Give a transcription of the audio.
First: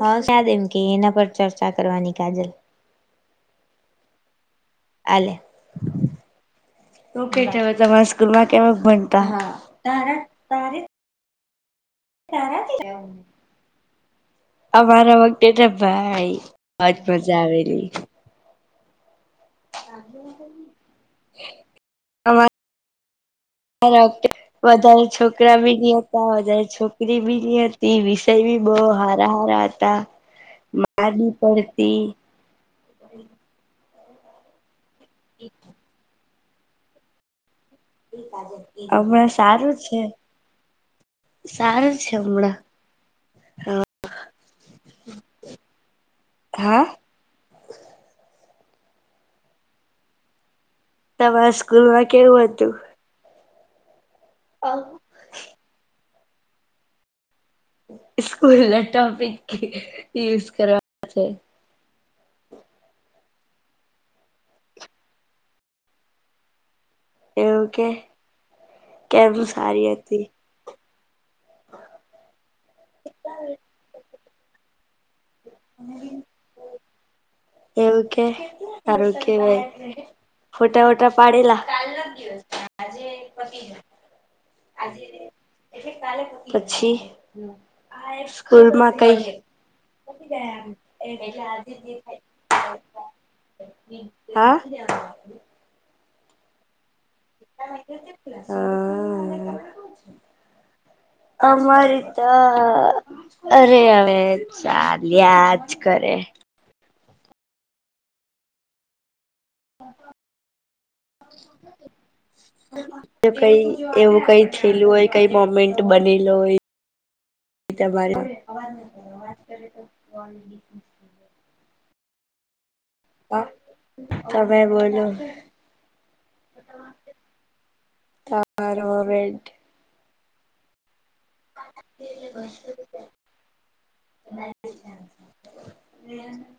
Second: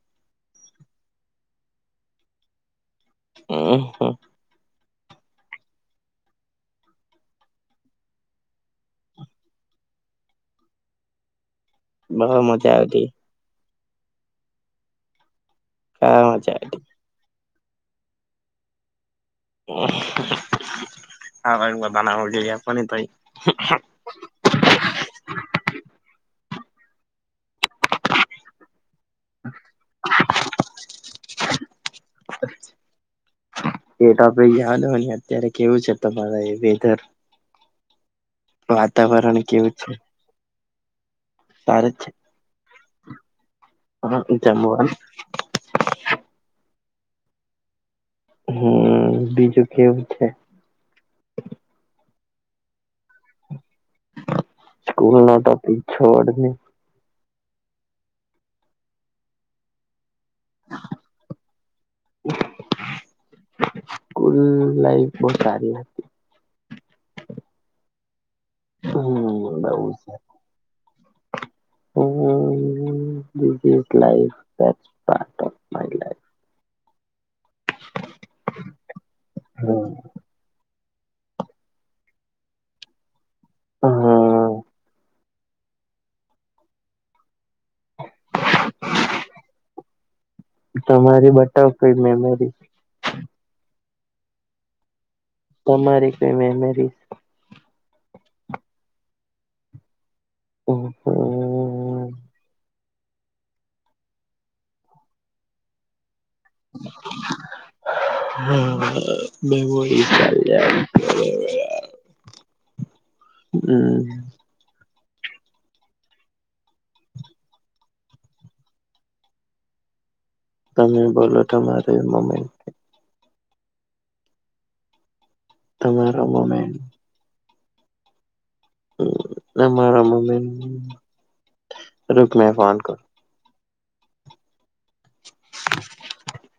હ સારી એમ કે એના પર ચર્ચા કરવાની કાજલ અહ હ આલે. ઓકે જવા તમારા સ્કૂલ માં કેવા ભનતા હ તારે તારે. બહુ મજા તારાથી આવતી. અમારા વખતે તો કા ભાઈ મજા આવતી. બોત મજા આવેરી. હા ભાઈ બધા ને આવડી ગ્યા [inaudible] પણ ઈ ભઈ હેલો કેટ વધારે છોકરા બી ગીવ [inaudible] અપ તા હોય જયારે છોકરી બી ની હતી વિષય બી બહ હા રારા હતા માર બી પડતી એ તો આપે યાદ હોય ને અત્યારે કેવું છે તમારા એ વેધર. ઠીક આજે. વાતાવરણી કેવી છે? તારે સારું છે હમણાં હ જમવાનું. [inaudible] હા. હમ્મ બીજું કેવું છે? તમારા સ્કૂલમાં કેવું હતું? અ હ ભૂલ ને તો પી છોડને. ઈસ્કૂલ ના ટોપિક યુઝ કરવા છે. સ્કૂલ લાઈફ બઉ સારી હ એવું કે કેમ હમ સારી હતી? હમ્મ બીજી એક લાઇફ બેસ્ બોરીંગ. એમ કે હારું કેવાય ફોટા વોટા પાડેલા કાલ ના દિવસ ત્યાં. આજે એ પતી જ અ હ અ આજે એટલે કાલે પતી પછી. સ્કૂલ માં કઈ પતી ગયા. તમારી બટાવ કોઈ મેમોરી. હા. તમારી ફેવ મેમેરી. હા હા. [unintelligible] અમારે તો. અરે હવે ચાલ્યા જ કરે. [unintelligible] મેમોરી ચાલયા જ કરે. એવું કઈ [unintelligible] છેલું હોય કઈ મોમેન્ટ બનેલો હોય તમારે વાત કરી તો બંધી [unintelligible] તમે બોલો તમારી મોમેન્ટ. આ તમે બોલો. તમારા મોમેન્ટ તારમેન્ટ [inaudible] મમી રક મે ફન કર [unintelligible] ન [inaudible] [inaudible]